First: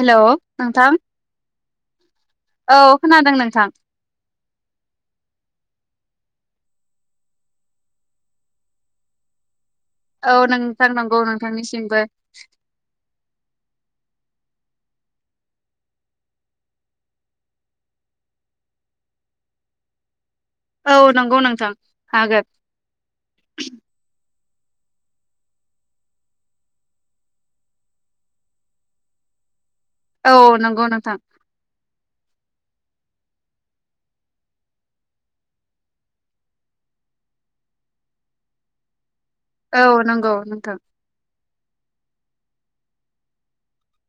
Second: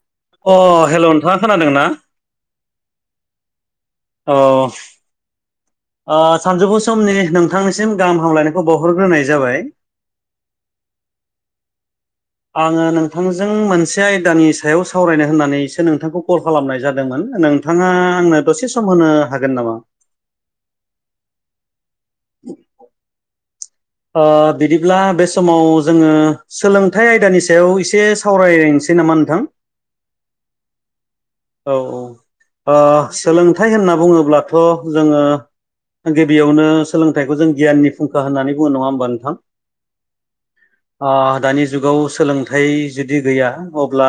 हेल' अ नोंथां। हेल' नोंथाङा खोनादों ना? औ खोनादों नोंथां। औ ओ सानजौफु समनि नोंथांनिसिम गाहाम हामलायनायखौ बावहरग्रोनाय जाबाय। औ नोंथां नंगौ नोंथांनिसिमबो। आङो नोंथांजों मोनसे आदानि सायाव सावरायनो होननानैसो नोंथांखौ कल खालामनाय जादोंमोन नोंथाङा आंनो दसे सम होनो हा हागोन नामा। औ नंगौ नोंथां हागोन। ओ बिदिब्ला बे समाव जोङो सोलोंथाइ आयदानि सायाव एसे सावरायनोसै नामा नोंथ थां। औ नंगौ नोंथां। औ औ सोलोंथाइ होनना बुङोब्लाथ' जोङो। गिबियावनो सोलोंथाइखौ जों गियाननि फुंखा होननानै बुङो नङा होमबा नोंथां। औ नंगौ नोंथां। ओ दानि जुगाव सोलोंथाइ जुदि गैया अब्ला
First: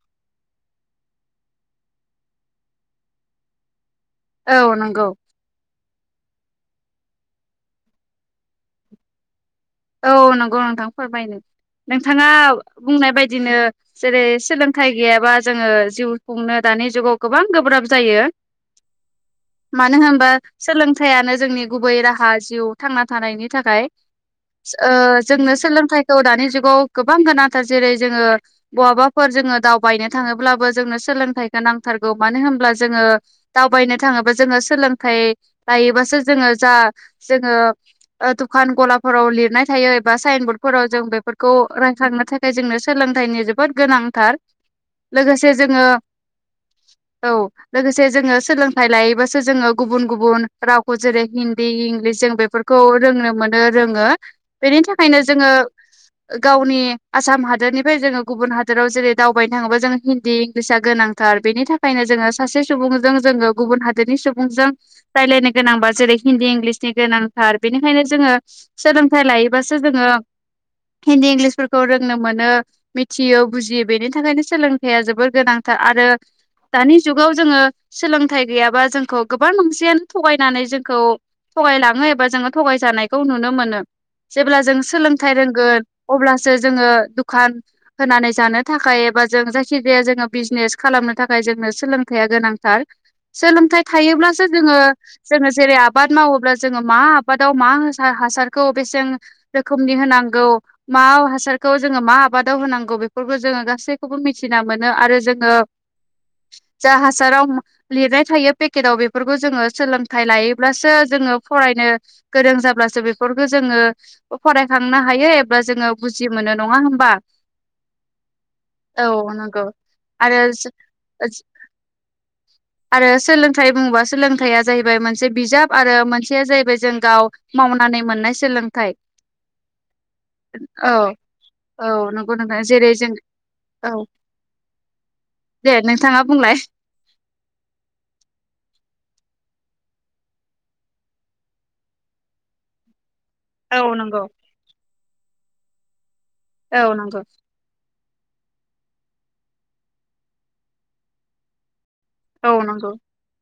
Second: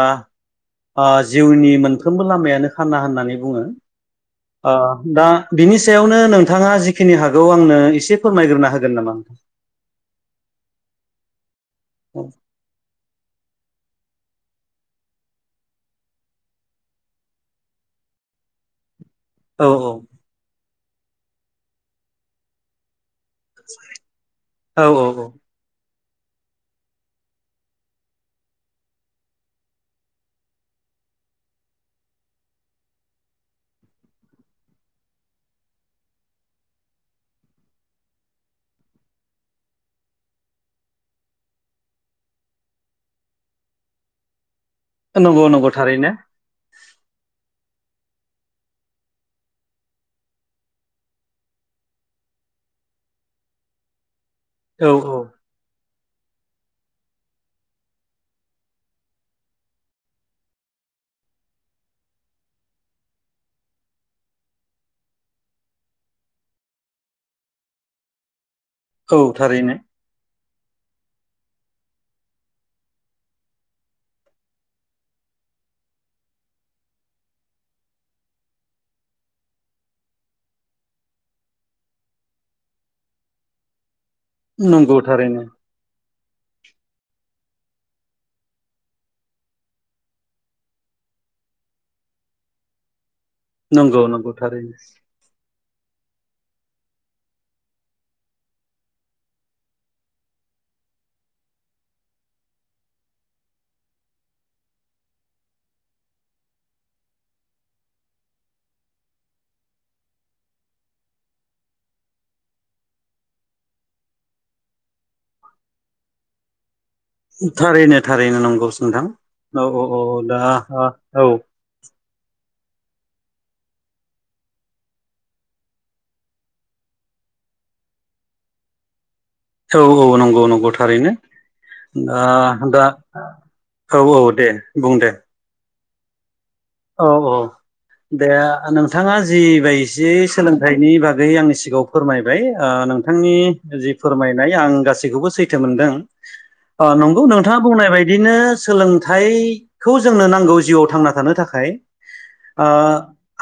जिउनि मोन। सफ्रोमबो लामायानो खाना होननानै बुङो औ ओ नंगौ दा बिनि सयावनो नोंथाङा जिखिनि हागौ आंनो एसे फोरमायग्रोना होगोन नामा। औ नंगौ नोंथां फोरमायनो नोंथाङा बुंनाय बायदिनो। जेरै सोलोंथाइ गैयाबा जोङो जिउ खुंनो दानि जुगाव गोबां गोब्राब जायो। [inaudible] औ मानो होनबा सोलोंथायाइयानो जोंनि गुबै राहा जिउ थांना। [inaudible] नि थाखाय औ ओ औ औ जोंनो सोलों सोलोंथाइखौ दानि जुगाव गोबां गोनांथार जेरै जोङो बहाबाफोर जोङो दावबायनो थाङोब्लाबो जोंनो सोलोंथायखौ नांथारगौ मानो होनब्ला जोङो दावबायनो थाङोबा जोङो सोलोंथाइ लायोब्लासो जोङो ओ दुकान गलाफोर फोराव लिरनाय थायो एबा साइन बरर्डफोराव जों बेफोरखौ रायखांनो थाखाय जोंनो सोलोंथाइनि जोबोद गोनां। नांथार। नंगौ नंगौ थारैनो। औ लोगोसे जोङो सोलोंथाइ, लायोबासो जोङो गुबुन गुबुन रावखौ जेरै हिन्दी इं लिस जों बेफोरखौ रोंनो मोनो रोङो बेनि औ औ थाखायनो जोङो [inaudible] गावनि आसाम हादोरनिफ्राय जोङो गुबुन हादोराव जेरै दावबायनो थाङोब्ला जोङो हिन्दी इंलिसा गोनांथार बेनि थाखायनो जोङो सासे सुबुंजों जोङो गुबुन हादोरनि सुबुंजों रायलायनो गोनांबा जेरै हिन्दी इंलिसनि गोनांथार बेनिखायनो जोङो औ सोलोंथाइ थारैनो लायोबासो जोङो [inaudible] हिन्दी इंलिसफोरखौ रोंनो मोनो मिथियो बुजियो बेनि थाखायनो सोलोंथायया जोबोर गोनांथार आरो। आरो। दानि जुगाव जोङो सोलोंथाइ गैयाबा जोंखौ गोबां मोनसेयानो थगायनानै जोंखौ थगायलाङो एबा जोङो थगायजानायखौ नुनो मोनो जेब्ला जों नंगौ सोलोंथाइ थारैनो रोंगोन अब्लासो जोङो दुखान होनानै जानो थाखाय एबा जों जायखि जाया जोङो बिजनेस खालाम नो थाखाय जोंनो सोलोंथाइया गोनांथार। सोलोंथाइ नंगौ नंगौ थायोब्लासो थारैनो जोङो जोङो जेरै आबाद मावोब्ला जोङो मा आबादाव मा हासार हासारखौ बेसेन रोखोमनि होनांगौ मा हासारखौ जोङो मा आबादाव होनांगौ‌। बेफोरखौ जोङो गासैखौबो मिथिना मोनो आरो जोङो जा हासाराव लिरनाय थायो पेकेटआव बेफोरखौ जोङो सोलोंथायाइ लायोब्लासो जों जोङो फरायनो गोरों जाब्ला बेफोरखौ जोङो फरायखांनो हायो एबा जोङो बुजि मोनो नङा होनबा। थारैनो थारैनो नंगौ नोंथां औ नंगौ औ औ औ आरो दा ओ औ। [inaudible] आरो सोलोंथाइ बुङोबा सोलोंथाइया जाहैबाय मोनसे बिजाब आरो मोनसेया जाहैबाय जों गाव मावनानै मोननाय सोलोंथाइ औ औ नंगौ नंगौ औ थारैनो औ नंगौ नोंथां ओ दा जेरै जों औ औ दे बुं दे दे नोंथाङा बुंलाय औ औ दे नोंथाङा जि बायदि सोलोंथाइनि बागै आंनि सिगाङाव फोरमायबाय नोंथां नोंथांनि औ जि नंगौ फोरमायनाय आं गासैखौबो सैथो मोनदों नंगौ नोंथाङा बुंनाय बायदि बिदिनो सोलोंथाइखौ जोंनो नांगौ जिउआव थांना थानो थाखाय औ नंगौ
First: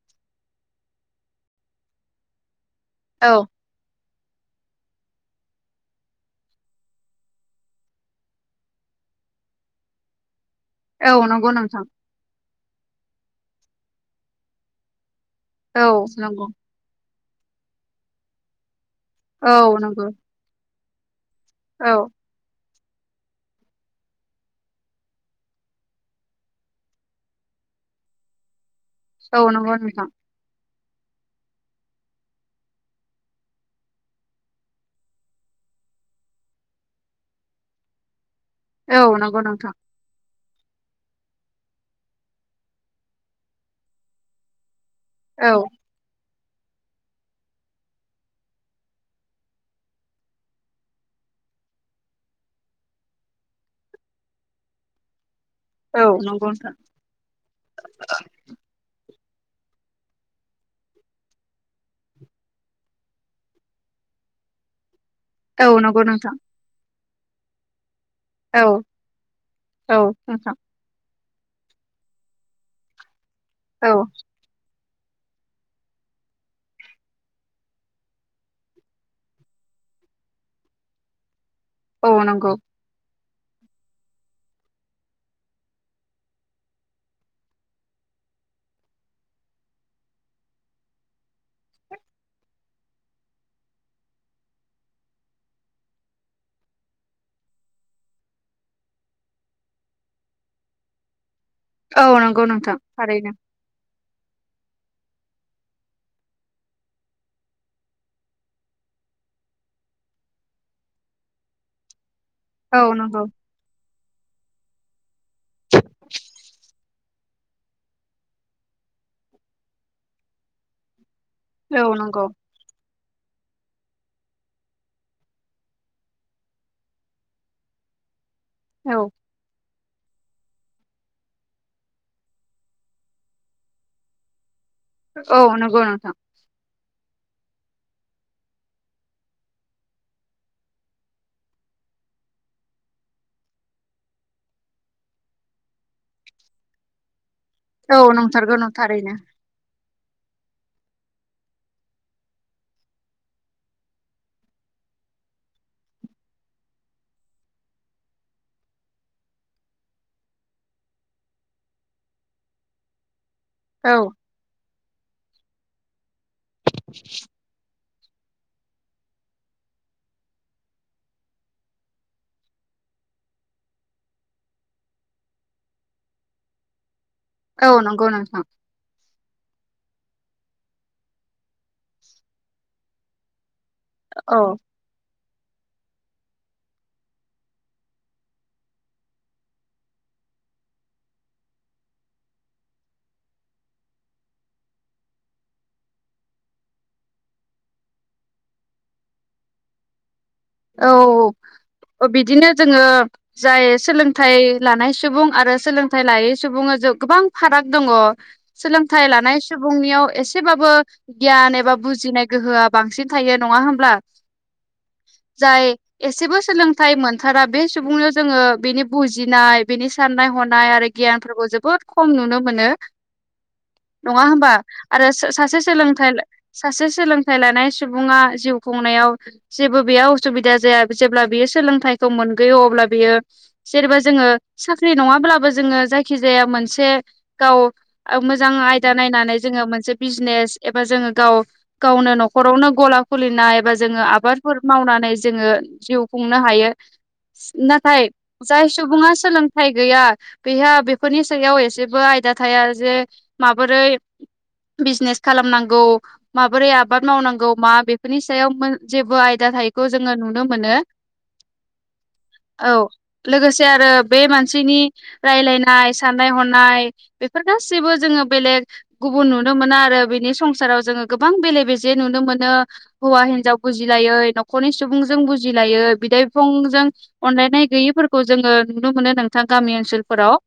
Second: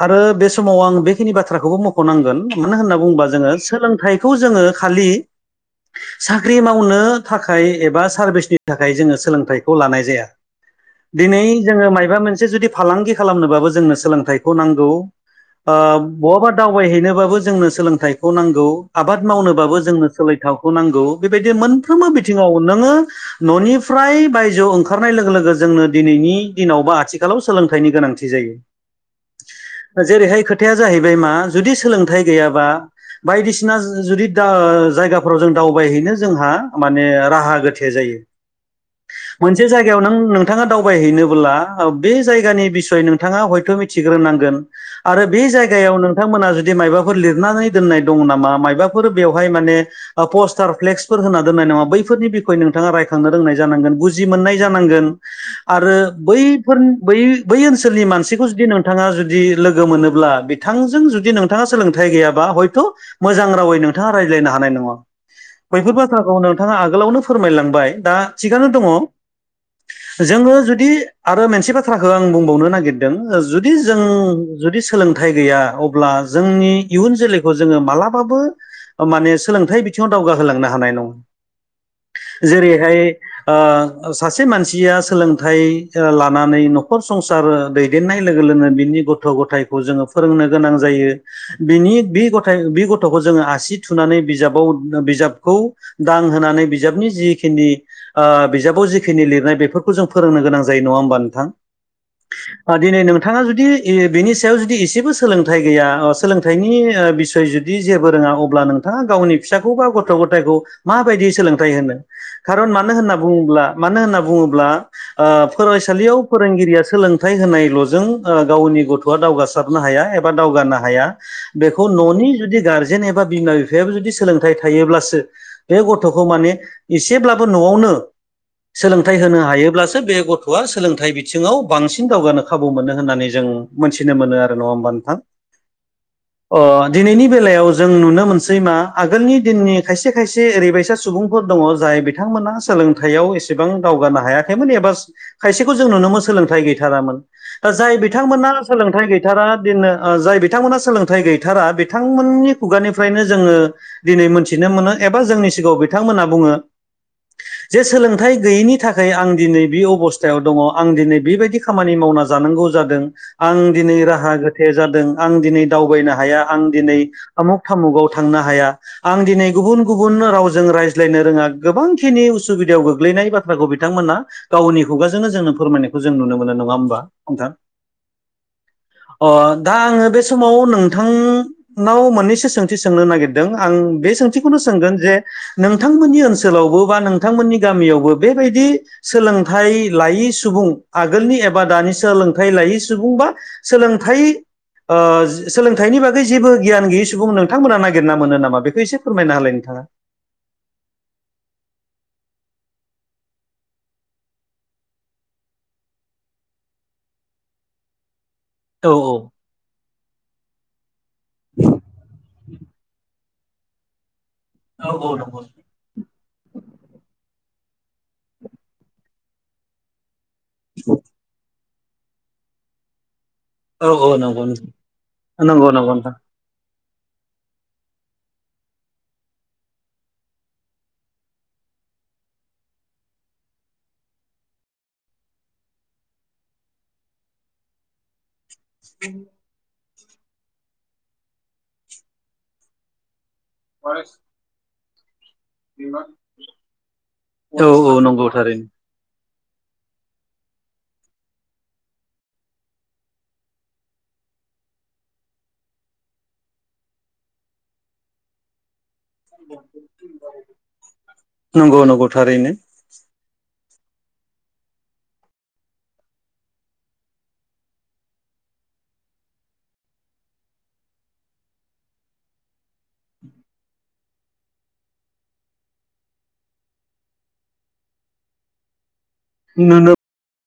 आरो बे समाव आं बेखिनि बाथ्राखौबो मख'नांगोन मानो होनना बुङोबा औ जोङो सोलोंथाइखौ जोङो खालि साख्रि मावनो थाखाय एबा सारभिसनि थाखाय जोङो सोलोंथाइखौ लानाय जाया औ दिनै नंगौ नोंथां जोङो माबा मोनसे जुदि फालांगि खालामनोबाबो जोंनो सोलोंथाइखौ नांगौ औ नंगौ बहाबा दावबायहैनोबाबो जोंनो सोलोंथाइखौ नांगौ आबाद औ मावनोबाबो जोंनो नंगौ सोलोंथाखौ नांगौ बेबायदि औ मोनफ्रोमबो बिथिङाव नोङो न'निफ्राय बायजोआव ओंखारनाय लोगो लोगो जोंनो दिनैनि दिनाव बा आथिखालाव सोलोंथाइनि गोनांथि जायो औ नंगौ नोंथां जेरैहाय खोथाया जाहैबाय मा जुदि सोलोंथाइ गैयाबा बायदिसिना जुदि जायगाफोराव जों दावबायहैनो जोंहा माने राहा गोथे जायो औ नंगौ मोनसे नोंथां जायगायाव नों नों नोंथाङा दावबायहैनोबोब्ला बे जायगानि बिसय नोंथाङा हयथ' मिथिग्रोनांगोन आरो बे औ जायगायाव नों थांमोना जुदि मायबाफोर लिरनानै दोननाय दं नामा मायबाफोर बेवहाय माने पस्टार फ्लेक्सफोर होनना दोननाय नङा बैफोरनि बिखय नोंथाङा रायखांनो रोंनाय जानांगोन बुजि मोननाय जानांगोन आरो औ नंगौ नोंथां बैफोर बै बै ओनसोलनि मानसिखौ जुदि नोंथाङा जुदि लोगो मोनोब्ला बिथांजों जुदि नोंथाङा सोलोंथाइ गैयाबा हयथ' मोजां रावै नोंथाङा राय हानाय नङा औ बैफोर नंगौ नोंथां बाथ्राखौ नोंथाङा आगोलावनो फोरमायलांबाय दा थिगानो औ दङ औ जोङो नोंथां जुदि आरो मोनसे बाथ्राखौ आं बुंबावनो नागिरदों जुदि औ जों जुदि सोलोंथाइ गैया अब्ला जोंनि इयुन जोलैखौ जोङो मालाबाबो माने सोलोंथाइ बिथिङाव दावगाहोलांनो हानाय औ नङा नंगौ जेरैहाय सासे मानसिया सोलोंथाइ लानानै न'खर संसार दैदेननाय लोगो लोगोनो बिनि गथ' गथायखौ जोङो फोरोंनो गोनां जायो बिनि गथ'खौ जोङो आसि थुनानै बिजाबाव बिजाबखौ दां होनानै बिजाबनि जिखिनि बिजाबाव जिखिनि लिरनाय बेफोरखौ जों फोरोंनो गोनां जायो नङा होनबा नोंथां औ नंगौ नोंथां ओ दिनै थारैनो नोंथांङा जुदि सायाव जुदि एसेबो सोलोंथाइ गैया सोलोंथाइनि बिसय जुदि जेबो रोङा अब्ला नोंथाङा गावनि फिसाखौ बा गथ' गथायखौ माबायदि सोलोंथाइ होनो खारन औ मानो होनना नंगौ बुङोब्ला मानो होनना बुङोब्ला ओ फरायसालियाव फोरोंगिरिया सोलोंथाइ होनायल'जों गावनि गथ'आ दावगासारनो हाया एबा दावगा नो हाया औ बेखौ नंगौ न'नि जुदि गारजेन एबा बिमा बिफायाबो जुदि सोलोंथाइ थायोब्लासो बे गथ'खौ माने एसेब्लाबो न'आवनो औ सोलोंथाइ होनो हायोब्लासो बे गथ' आ सोलोंथाइ बिथिङाव बांसिन दावगानो खाबु मोनो होननानै जों मोनथिनो मोनो आरो नङा होमबा नोंथां औ नंगौ नोंथां अ दिनैनि बेलायाव जों नुनो मोनसै मा आगोलनि दिननि खायसे खायसे ओरैबायसा सुबुंफोर दङ जाय बिथांमोना सोलोंथाइयाव एसेबां दावगानो हायाखैमोन एबा खायसेखौ जों नुदोंमोन सोलोंथाइ गैथारामोन दा जाय औ बिथांमोना नंथारगौ नों सोलोंथाइ थारैनो गैथारा दिननो ओ जाय बिथांमोना सोलोंथाइ गैथारा बिथांमोननि खुगानिफ्रायनो जोङो दिनै मोनथिनो मोनो। एबा जोंनि सिगाङाव बिथांमोनहा बुङो। जे सोलोंथाइ गैयैनि थाखाय आं दिनै बे अबस थायाव दङ आं दिनै बेबायदि खामानि मावना जानांगौ जादों आं औ दिनै राहा गोथे जा दों आं दिनै दावबायनो हाया आं दिनै आमुग थामुगाव थांनो हाया आं दिनै गुबुन-गुबुन रावजों रायज्लायनो रोङा गोबांखिनि उसुबिदायाव गोग्लै नाय बाथ्राखौ बिथांमोना गावनि खुगाजोंनो जोंनो फोरमायनायखौ जों नुनो मोनो नङा होमबा? नोंथां औ नंगौ नोंथां अ दा आङो बे। समाव नोंथांनाव मोननैसो सोंथि सोंनो नागिरदों आं बे औ सोंथिखौनो सोंगोन जे नों नोंथांमोननि ओनसोलावबो बा नोंथांनि गामियावबो बेबायदि सोलों थाइ लायै सुबुं आगोलनि एबा दानि सोलोंथाइ लायै सुबुं बा सोलोंथाइ ओ सोलोंथाइनि बागै जेबो गियान गैयै सुबुं नोंथांमोना नागिरना मोनो नामा बेखौ एसे फोरमायना होलाय नों [unintelligible] औ-औ औ। अ बिदिनो जोङो जाय सोलोंथाइ लानाय सुबुं आरो सोलोंथाइ लायै सुबुङा गोबां फाराग दङ' औ सोलोंथाइ लानाय सुबुंनियाव एसेबाबो गियान एबा बुजिनाय गोहोआ बांसिन थायो नङा होमब्ला औ-औ नं जाय एसेबो सोलोंथाइ मोनथारा बे सुबुंनियाव जोङो बेनि बुजिनाय बिनि साननाय हनाय आरो गियानफोरखौ जोबोद खम नुनो मोनो औ नङा नंगौ होमबा आरो सासे नंगौ नंगौ सोलोंथाइ नोंथां सासे सोलोंथाइ लानाय सुबुङा जिउ खुंनायाव जेबो बेयाव सुबिदा जाया जेब्ला बियो सोलोंथाइखौ मोनगयो अब्ला बियो जेनेबा जोङो साख्रि नङा ब्लाबो जोङो जायखि जाया मोनसे गाव ओ मो जां आयदा नायनानै जोङो मोनसे बिजनेस एबा जोङो गाव गावनो न'खरावनो गला खुलिनाय एबा जोङो आबादफोर मावनानै जोङो जिउ खुंनो हायो औ औ नाथाय नंगौ थारैनो जाय सुबुङा सोलों थाइ गैया बेहा बेफोरनि सायाव एसेबो आयदा थाया जे माबोरै बिजनेस खालामनांगौ माबोरै आबाद मावनांगौ मा बेफोरनि सायाव जेबो आयदा थायिखौ जोङो नुनो मोनो नंगौ नंगौ थारैनो औ लोगोसे आरो बे मानसिनि रायलायनाय साननाय हनाय बेफोर गासैबो जों जोङो बेलेख गुबुन नुनो मोना आरो बिनि संसाराव जोङो गोबां बेले-बेजे नुनो मोनो हौवा हिनजाव बुजिलायै न'खरनि सुबुंजों बुजिलायो बिदाय बिफंजों अनलायनाय गैयैफोरखौ जोङो नुनो मोनो। नोंथां गामि नुनो ओनसोलफोराव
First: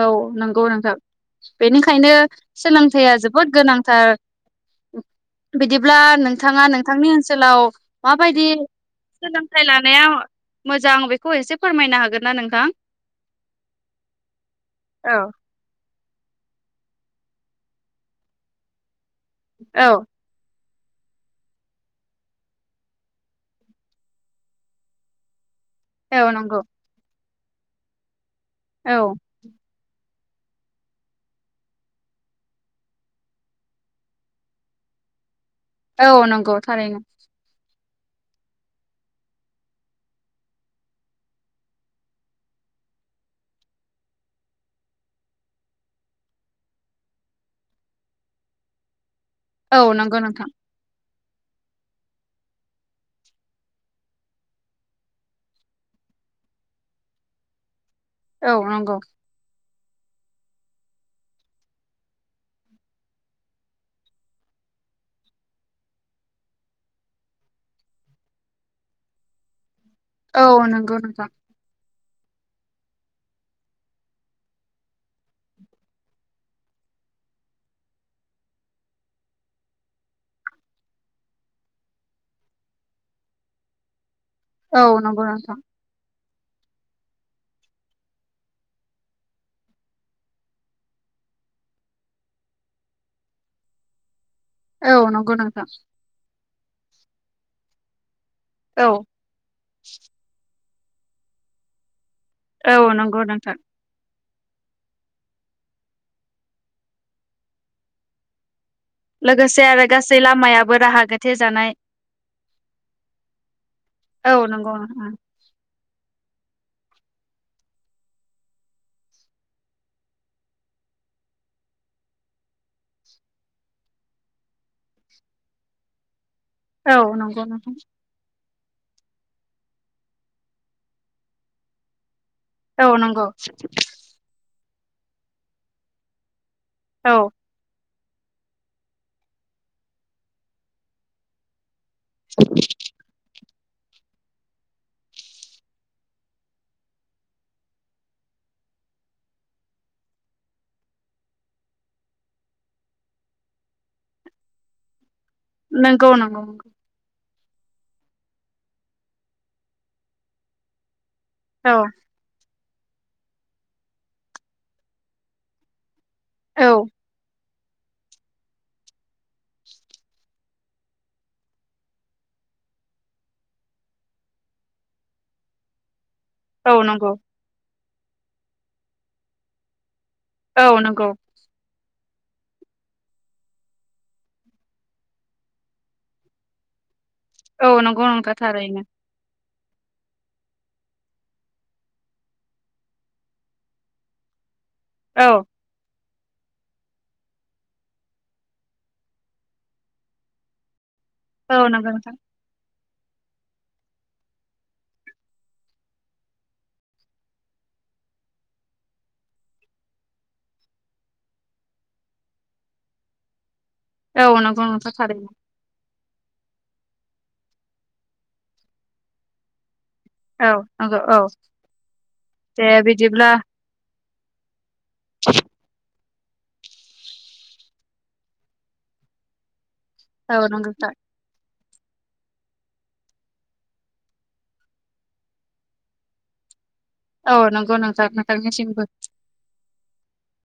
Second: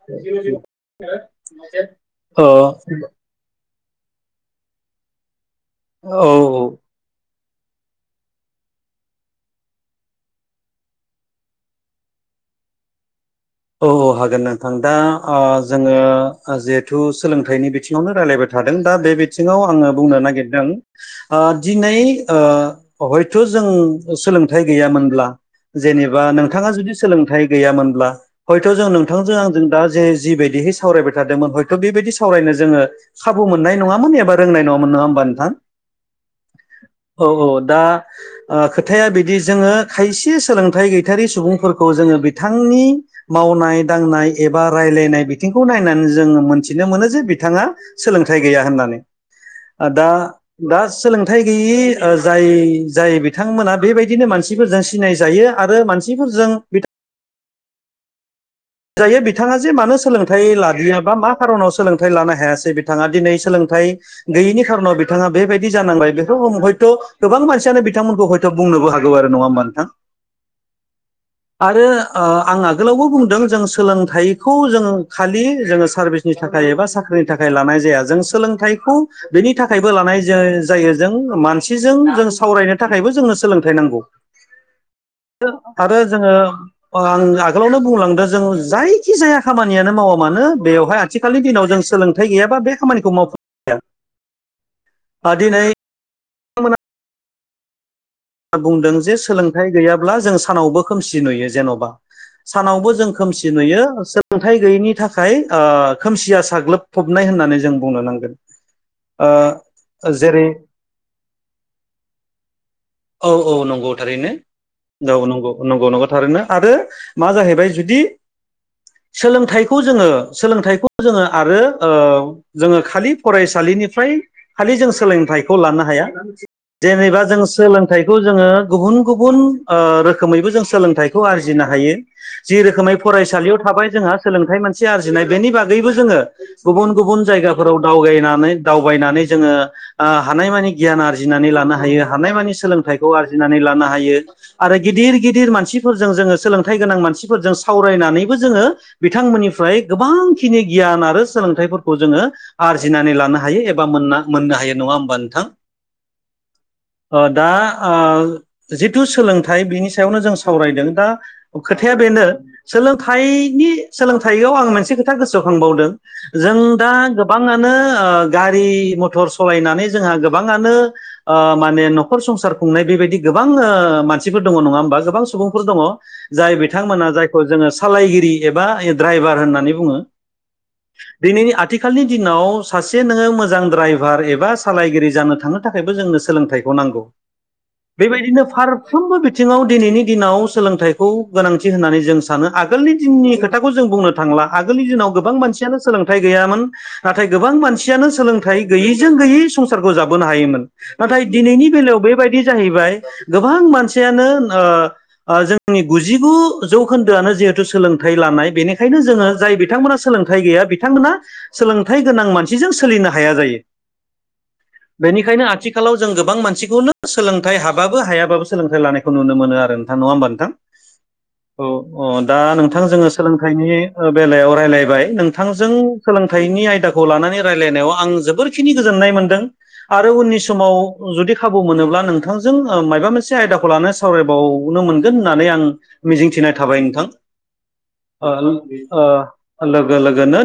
औ नंगौ नोंथां बेनिखायनो अ सोलोंथाइया जोबोद गोनां। सार बिदिब्ला औ नोंथाङा नोंथांनि ओनसोलाव माबायदि। सोलोंथाइ लानाया मोजां बेखौ एसे फोरमायनो हागोन ना नोंथां? औ औ हागोन नोंथां दा औ जोङो जिहेथु सोलोंथाइनि बिथिङावनो राय्लायबाय थादों दा बे बिथिङाव आङो औ बुंनो नागिरदों दिनै हयथ' जों सोलोंथाइ गैयामोनब्ला जेनेबा औ नंगौ नोंथाङा जुदि सोलोंथाइ गैयामोनब्ला हयथ' जों औ नोंथांजों आंजों दा जे जिबायदिहै सावरायबाय थादोंमोन हयथ' बेबायदि सावरायनो जोङो खाबु मोननाय नङामोन एबा रोंनाय नङामोन नङा होमबा नोंथां औ नंगौ थारैनो। औ औ दा खोथाया बिदि जोङो खायसे सोलोंथाइ गैथारि सुबुंफोरखौ जोङो बिथांनि मावनाय दांनाय एबा रायलायनाय बिथिंखौ नायनानै जोंङ मोनथिनो मोनो जे बिथाङा सोलों फिथाइ गैया होननानै औ दा नंगौ नोंथां सोलोंथाइ गैयि जाय जाय बिथांमोना बेबायदिनो मानसिफोरजों सिनाय जायो आरो मानसिफोरजों बिथां औ नंगौ। जे मानो सोलोंथाइ लादिया बा मा खारनाव सोलोंथाइ लानो हायासै बिथाङा दिनै सोलोंथाइ गैयिनि खारनाव बिथाङा बेबायदि जानांबाय बेखौ हयथ' गोबां मानसियानो बिथांमोनखौ हयथ' बुंनोबो हागौ आरो नङा होमा नोंथां? औ नंगौ नोंगां। आरो आं आगोलावबो बुंदों जों सोलोंथाइखौ जोङो खालि जोङो सारभिसनि थाखाय एबा साख्रिनि थाखाय लानाय जाया जों सोलोंथाइ थायखौ बेखौ बेनि थाखायबो लानाय जायो जों मानसिजों जों सावरायनो थाखायबो जोंनो सोलों सोलोंथाइ नांगौ। औ नंगौ नोंथां। आरो जोङो आ आगोलावनो बुंलांदों जों जायखि जाया खामानियानो मावा मानो बेवहाय आथिखालनि दिनाव जों सोलोंथाइ गैयाबा बे खामानिखौ मावफ औ। औ नंगौ नोंथां। नामना [unintelligible] औ बुंदों जे सोलोंथाइ गैयाब्ला जों सानावबो खोमसि नुयो जेन'बा। औ सानावबो जों नंगौ खोमसि नोंथां नुयो सोर सोलोंथायाइ गैयैनि थाखाय खोमसिया साग्लोबफबनाय होननानै जों बुंनो नांगोन। ओ लोगोसे आरो गासै जेरै लामायाबो राहा गोथे जानाय। औ औ नंगौ थारैनो औ नंगौ। नंगौ नंगौ थारैनो आरो मा जाहैबाय जुदि, सोलोंथाइखौ जोङो सोलोंथाइखौ जोङो आरो जोङो खालि फरायसालि निफ्राय खालि जों सोलोंथाइखौ लानो हाया औ जेनेबा जों नंगौ नोंथां सोलोंथाइ बे खौ जोङो गुबुन गुबुन रोखोमैबो जों सोलोंथाइखौ आरजिनो हायो। जि रोखोमै औ नंगौ फरायसालियाव थाबाय जोंहा सोलोंथाइ मोनसे आरजिनाय बेनि बागैबो जोङो गुबुन औ गुबुन जायगाफोराव दावबायनानै दावबायनानै जोङो हानायमानि गियान आरजिनानै लानो हायो। हानायमानि सोलों खौ आरजिनानै लानो हायो आरो गिदिर गिदिर मानसिफोरजों जोङो सोलोंथाइ गोनां मानसिफोरजों सावराय जोङो बिथांमोननिफ्राय गोबांखिनि गियान आरो सोलोंथाइफोरखौ जोङो आरजिनाय नानै लानो हायो एबा मोननो हायो नङा होमबा नोंथां? नोंंगौ नंगौ नंगौ। दा जिथु सोलोंथाइ बिनि सायावनो जों सावरायदों दा औ खोथाया बेनो सोलोंथाइनि सोलोंथाइयाव आं मोनसे खोथा गोसोखांबावदों जों औ दा गोबां गोबांङानो गारि मथर सालायनानै जों हा गोबाङानो माने न'खर संसार खुंनाय बेबायदि गोबां मानसिफोर दङ नङा होमबा गोबां सुबुंफोर दङ जाय औ बिथांमोना नंगौ जायखौ जोङो सालायगिरि एबा दड्राइभार होननानै बुङो औ नंगौ दिनैनि आथिखालनि दिनाव सासे नोङो मोजां ड्राइभार एबा सालायगिरि जानो थांनो थाखायबो जोंनो सोलोंथाइखौ नांगौ औ नंगौ नोंथां बेबायदिनो थारैनो फारबो बिथिङाव दिनैनि दिनाव सोलोंथाइखौ गोनांथि होननानै जों सानो आगोलनि दिननि खोथाखौ जों बुंनो थांला आगोलनि दिनाव औ गोबां मानसियानो सोलोंथ थाय गैयामोन नाथाय गोबां मानसियानो सोलोंथाइ गैयैजों गैयै संसारखौ जाबोनो हायोमोन नाथाय औ दिनैनि नंगौ बेलायाव नोंथां बेबायदि गोबां मानसियानो जोंनि गुजिगु जौखोन्दोआनो जिहेतु सोलोंथाइ लानाय बेनिखायनो जोङो जाय बिथांमोना सोलोंथाइ गैया बिथांमोना सोलोंथाइ गोनां मानसि जों सोलिनो हाया जायो औ नंगौ नंथखादों न बेनिखायनो आथिखालाव जों गोबां मानसिखौनो सोलोंथाइ हाबाबो हायाबाबो सोलोंथाइ लानायखौ नुनो मोनो आरो नोंथां नङा होमबा नोंथां औ नंगौ औ अ दा दे नोंथां जोङो बिदिब्ला सोलोंथाइनि ओ बेलायाव रायलायबाय नोंथांजों सोलोंथाइनि आयदाखौ लानानै रायज्लायनायाव आं जोबोरखिनि गोजोननाय मोनदों आरो उननि औ नंगौ समाव नोंथां जुदि खाबु मोनोब्ला नोंथांजों माबा मोनसे आयदाखौ लानो सावरायबावनो मोनगोन होननानै आं मिजिंथिनाय थाबाय नोंथां औ नंगौ नोंथां ओ नोंथांनिसिमबो ओ लोगो लोगोनो